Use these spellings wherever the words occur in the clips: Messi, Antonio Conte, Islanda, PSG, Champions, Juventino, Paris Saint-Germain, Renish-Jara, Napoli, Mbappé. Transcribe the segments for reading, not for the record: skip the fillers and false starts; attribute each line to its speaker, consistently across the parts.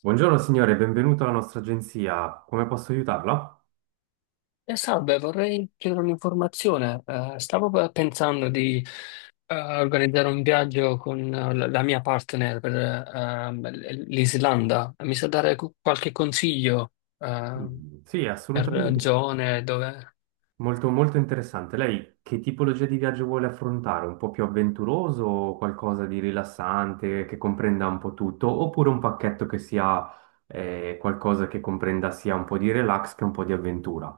Speaker 1: Buongiorno signore, benvenuto alla nostra agenzia. Come posso aiutarla?
Speaker 2: Salve, vorrei chiedere un'informazione. Stavo pensando di organizzare un viaggio con la mia partner per l'Islanda. Mi sa dare qualche consiglio eh,
Speaker 1: Mm, sì,
Speaker 2: per
Speaker 1: assolutamente. Sì.
Speaker 2: zone dove...
Speaker 1: Molto, molto interessante. Lei che tipologia di viaggio vuole affrontare? Un po' più avventuroso o qualcosa di rilassante che comprenda un po' tutto? Oppure un pacchetto che sia qualcosa che comprenda sia un po' di relax che un po' di avventura?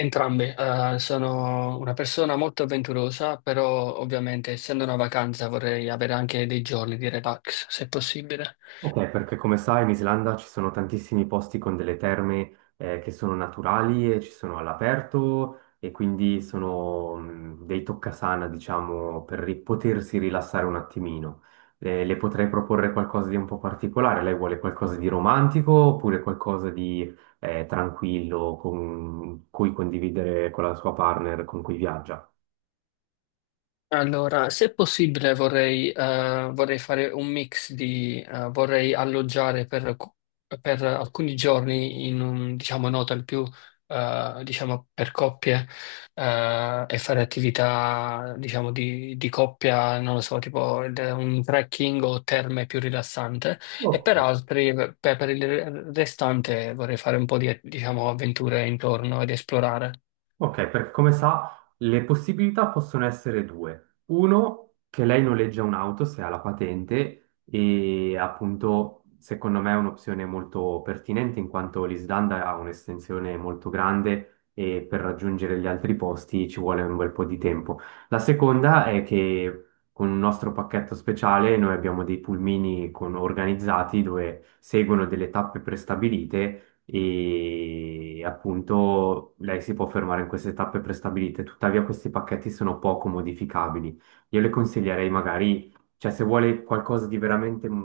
Speaker 2: Entrambe, sono una persona molto avventurosa, però ovviamente essendo una vacanza vorrei avere anche dei giorni di relax, se possibile.
Speaker 1: Ok, perché come sai in Islanda ci sono tantissimi posti con delle terme che sono naturali e ci sono all'aperto e quindi sono dei toccasana, diciamo, per potersi rilassare un attimino. Le potrei proporre qualcosa di un po' particolare. Lei vuole qualcosa di romantico oppure qualcosa di tranquillo con cui condividere con la sua partner con cui viaggia?
Speaker 2: Allora, se possibile vorrei, vorrei fare un mix di, vorrei alloggiare per alcuni giorni in un, diciamo, un hotel più, diciamo, per coppie, e fare attività, diciamo, di coppia, non lo so, tipo un trekking o terme più rilassante, e per altri, per il restante vorrei fare un po' di, diciamo, avventure intorno ed esplorare.
Speaker 1: Ok, perché come sa, le possibilità possono essere due. Uno, che lei noleggia un'auto se ha la patente e appunto secondo me è un'opzione molto pertinente in quanto l'Islanda ha un'estensione molto grande e per raggiungere gli altri posti ci vuole un bel po' di tempo. La seconda è che con un nostro pacchetto speciale noi abbiamo dei pulmini organizzati dove seguono delle tappe prestabilite e appunto lei si può fermare in queste tappe prestabilite, tuttavia questi pacchetti sono poco modificabili. Io le consiglierei magari, cioè se vuole qualcosa di veramente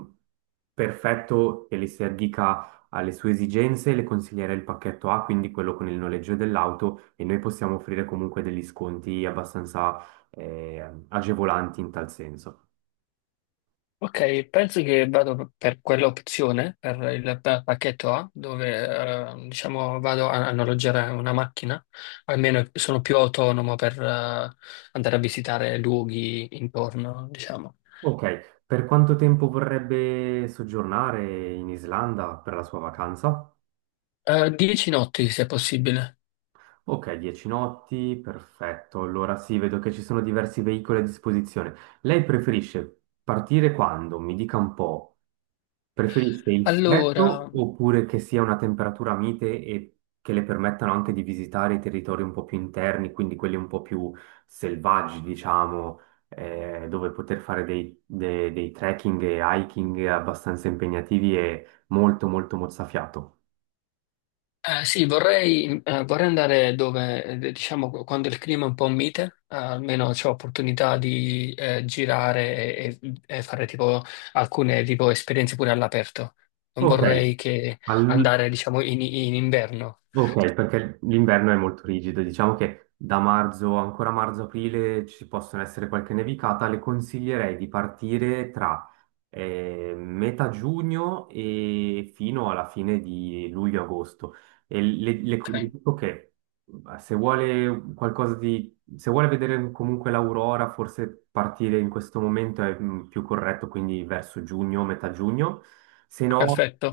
Speaker 1: perfetto e le si addica alle sue esigenze, le consiglierei il pacchetto A, quindi quello con il noleggio dell'auto e noi possiamo offrire comunque degli sconti abbastanza agevolanti in tal senso.
Speaker 2: Ok, penso che vado per quell'opzione, per il pacchetto A, dove diciamo vado a, a noleggiare una macchina, almeno sono più autonomo per andare a visitare luoghi intorno, diciamo.
Speaker 1: Ok, per quanto tempo vorrebbe soggiornare in Islanda per la sua vacanza?
Speaker 2: 10 notti, se possibile.
Speaker 1: Ok, 10 notti, perfetto. Allora sì, vedo che ci sono diversi veicoli a disposizione. Lei preferisce partire quando? Mi dica un po'. Preferisce il freddo
Speaker 2: Allora.
Speaker 1: oppure che sia una temperatura mite e che le permettano anche di visitare i territori un po' più interni, quindi quelli un po' più selvaggi, diciamo, dove poter fare dei trekking e hiking abbastanza impegnativi e molto molto mozzafiato.
Speaker 2: Sì, vorrei, vorrei andare dove, diciamo, quando il clima è un po' mite, almeno c'ho opportunità di girare e fare tipo alcune tipo, esperienze pure all'aperto. Non
Speaker 1: Ok.
Speaker 2: vorrei che andare, diciamo, in, in inverno.
Speaker 1: Ok, perché l'inverno è molto rigido, diciamo che da marzo, ancora marzo-aprile ci possono essere qualche nevicata, le consiglierei di partire tra metà giugno e fino alla fine di luglio-agosto. E
Speaker 2: Ok,
Speaker 1: le dico che se vuole qualcosa di, se vuole vedere comunque l'aurora, forse partire in questo momento è più corretto, quindi verso giugno, metà giugno, se no,
Speaker 2: perfetto.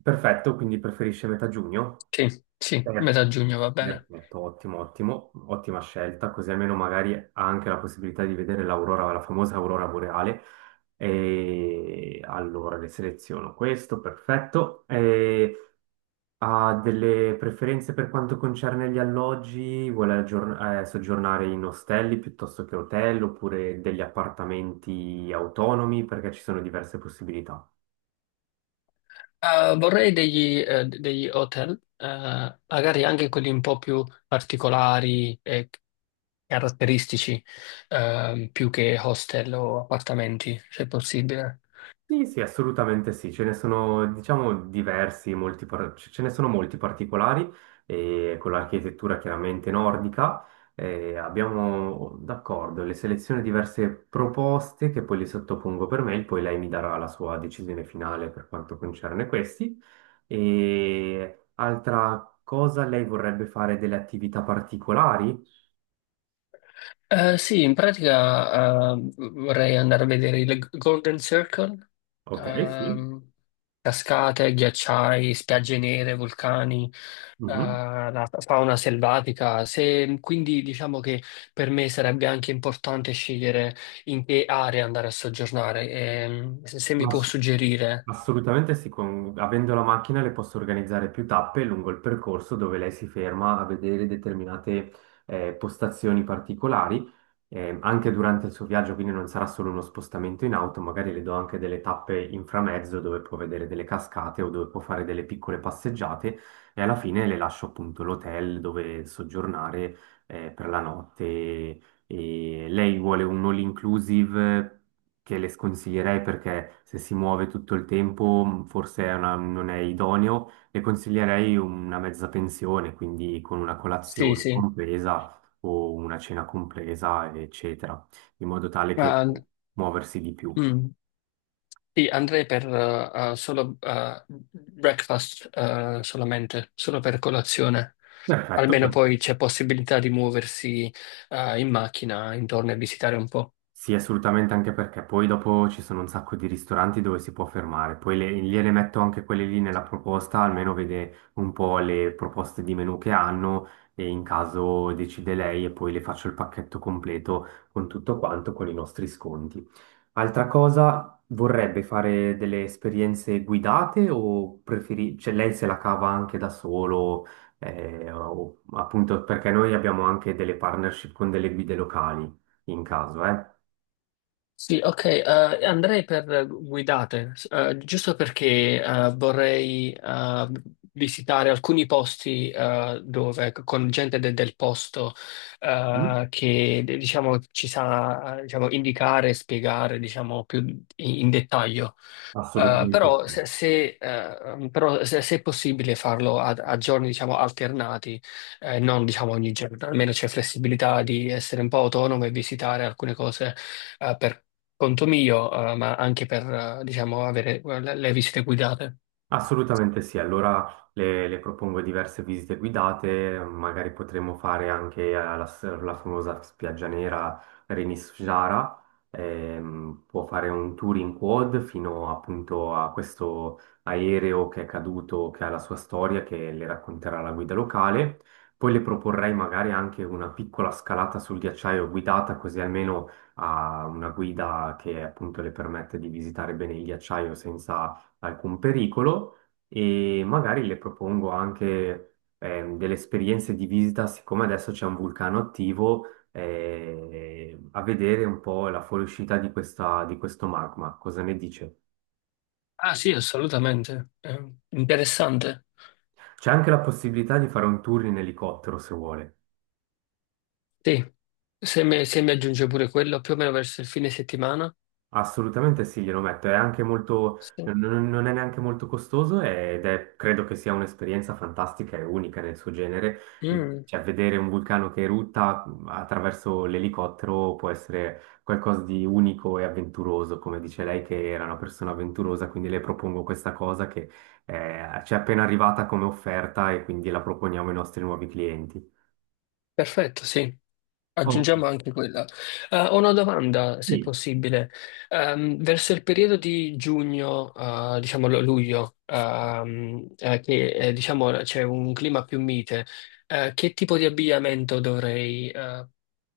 Speaker 1: perfetto, quindi preferisce metà giugno.
Speaker 2: Sì, sì,
Speaker 1: Perfetto.
Speaker 2: metà giugno va bene.
Speaker 1: Perfetto, ottimo, ottimo, ottima scelta, così almeno magari ha anche la possibilità di vedere l'aurora, la famosa aurora boreale. E allora le seleziono questo, perfetto. E ha delle preferenze per quanto concerne gli alloggi? Vuole soggiornare in ostelli piuttosto che hotel oppure degli appartamenti autonomi? Perché ci sono diverse possibilità.
Speaker 2: Vorrei degli, degli hotel, magari anche quelli un po' più particolari, caratteristici, più che hostel o appartamenti, se possibile.
Speaker 1: Sì, sì, assolutamente sì, ce ne sono, diciamo, diversi, molti ce ne sono molti particolari, e con l'architettura chiaramente nordica abbiamo, d'accordo, le selezioni diverse proposte che poi le sottopongo per mail, poi lei mi darà la sua decisione finale per quanto concerne questi. E altra cosa, lei vorrebbe fare delle attività particolari?
Speaker 2: Sì, in pratica, vorrei andare a vedere il Golden Circle,
Speaker 1: Ok, sì.
Speaker 2: ehm, cascate, ghiacciai, spiagge nere, vulcani,
Speaker 1: Mhm.
Speaker 2: la fauna selvatica. Quindi diciamo che per me sarebbe anche importante scegliere in che area andare a soggiornare. Se, se mi
Speaker 1: Ma
Speaker 2: può suggerire.
Speaker 1: assolutamente sì, avendo la macchina le posso organizzare più tappe lungo il percorso dove lei si ferma a vedere determinate postazioni particolari, anche durante il suo viaggio, quindi non sarà solo uno spostamento in auto, magari le do anche delle tappe in framezzo dove può vedere delle cascate o dove può fare delle piccole passeggiate e alla fine le lascio appunto l'hotel dove soggiornare per la notte e lei vuole un all inclusive che le sconsiglierei perché se si muove tutto il tempo forse è non è idoneo. Le consiglierei una mezza pensione, quindi con una
Speaker 2: Sì,
Speaker 1: colazione
Speaker 2: sì.
Speaker 1: compresa o una cena compresa, eccetera, in modo tale che
Speaker 2: Ah,
Speaker 1: muoversi di più.
Speaker 2: mm. Sì, andrei per solo breakfast, solamente, solo per colazione.
Speaker 1: Perfetto.
Speaker 2: Almeno poi c'è possibilità di muoversi in macchina intorno e visitare un po'.
Speaker 1: Sì, assolutamente, anche perché poi dopo ci sono un sacco di ristoranti dove si può fermare, poi gliele metto anche quelle lì nella proposta, almeno vede un po' le proposte di menù che hanno e in caso decide lei e poi le faccio il pacchetto completo con tutto quanto, con i nostri sconti. Altra cosa, vorrebbe fare delle esperienze guidate o preferi... cioè lei se la cava anche da solo, appunto perché noi abbiamo anche delle partnership con delle guide locali in caso, eh?
Speaker 2: Sì, ok, andrei per guidate, giusto perché vorrei visitare alcuni posti dove con gente del posto,
Speaker 1: Sì,
Speaker 2: che diciamo, ci sa diciamo, indicare e spiegare, diciamo, più in dettaglio.
Speaker 1: assolutamente
Speaker 2: Però,
Speaker 1: sì.
Speaker 2: se, se, però se, se è possibile farlo a, a giorni diciamo alternati, non diciamo ogni giorno, almeno c'è flessibilità di essere un po' autonomo e visitare alcune cose per conto mio, ma anche per diciamo avere le visite guidate.
Speaker 1: Assolutamente sì, allora le propongo diverse visite guidate, magari potremmo fare anche alla famosa spiaggia nera Renish-Jara. Può fare un tour in quad fino appunto a questo aereo che è caduto, che ha la sua storia, che le racconterà la guida locale. Poi le proporrei magari anche una piccola scalata sul ghiacciaio guidata, così almeno ha una guida che appunto le permette di visitare bene il ghiacciaio senza alcun pericolo e magari le propongo anche delle esperienze di visita, siccome adesso c'è un vulcano attivo, a vedere un po' la fuoriuscita di di questo magma. Cosa ne dice?
Speaker 2: Ah sì, assolutamente. Interessante.
Speaker 1: C'è anche la possibilità di fare un tour in elicottero se vuole.
Speaker 2: Sì, se mi aggiunge pure quello più o meno verso il fine settimana.
Speaker 1: Assolutamente sì, glielo metto, è anche molto,
Speaker 2: Sì.
Speaker 1: non è neanche molto costoso ed è, credo che sia un'esperienza fantastica e unica nel suo genere,
Speaker 2: Mm,
Speaker 1: cioè vedere un vulcano che erutta attraverso l'elicottero può essere qualcosa di unico e avventuroso, come dice lei che era una persona avventurosa, quindi le propongo questa cosa che ci è appena arrivata come offerta e quindi la proponiamo ai nostri nuovi clienti.
Speaker 2: perfetto, sì.
Speaker 1: Oh,
Speaker 2: Aggiungiamo anche quella. Ho una domanda, se
Speaker 1: sì.
Speaker 2: possibile. Verso il periodo di giugno, diciamo luglio, che, diciamo, c'è un clima più mite, che tipo di abbigliamento dovrei,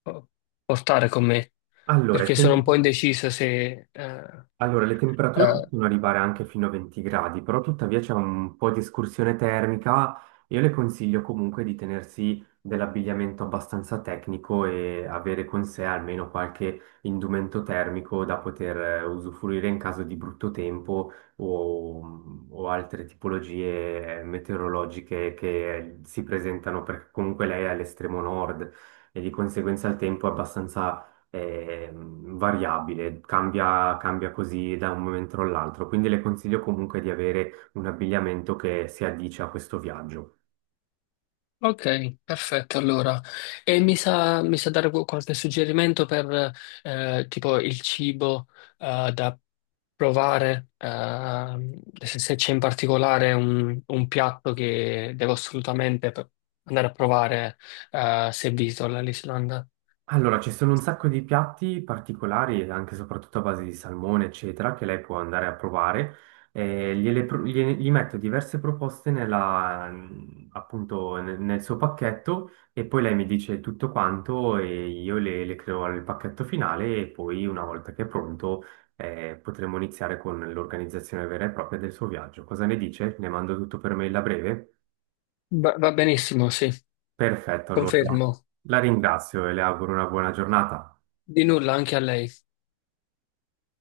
Speaker 2: po- portare con me?
Speaker 1: Allora,
Speaker 2: Perché sono un po' indeciso se
Speaker 1: Allora, le temperature
Speaker 2: eh,
Speaker 1: possono arrivare anche fino a 20 gradi, però tuttavia c'è un po' di escursione termica. Io le consiglio comunque di tenersi dell'abbigliamento abbastanza tecnico e avere con sé almeno qualche indumento termico da poter usufruire in caso di brutto tempo o altre tipologie meteorologiche che si presentano, perché comunque lei è all'estremo nord e di conseguenza il tempo è abbastanza è variabile, cambia, cambia così da un momento all'altro, quindi le consiglio comunque di avere un abbigliamento che si addice a questo viaggio.
Speaker 2: ok, perfetto allora. E mi sa dare qualche suggerimento per tipo il cibo da provare, se, se c'è in particolare un piatto che devo assolutamente andare a provare, se visito l'Islanda.
Speaker 1: Allora, ci sono un sacco di piatti particolari, anche e soprattutto a base di salmone, eccetera, che lei può andare a provare. Gli metto diverse proposte appunto nel, nel suo pacchetto e poi lei mi dice tutto quanto e io le creo nel pacchetto finale e poi una volta che è pronto potremo iniziare con l'organizzazione vera e propria del suo viaggio. Cosa ne dice? Le mando tutto per mail a breve?
Speaker 2: Va, va benissimo, sì,
Speaker 1: Perfetto, allora
Speaker 2: confermo.
Speaker 1: la ringrazio e le auguro una buona giornata.
Speaker 2: Di nulla anche a lei.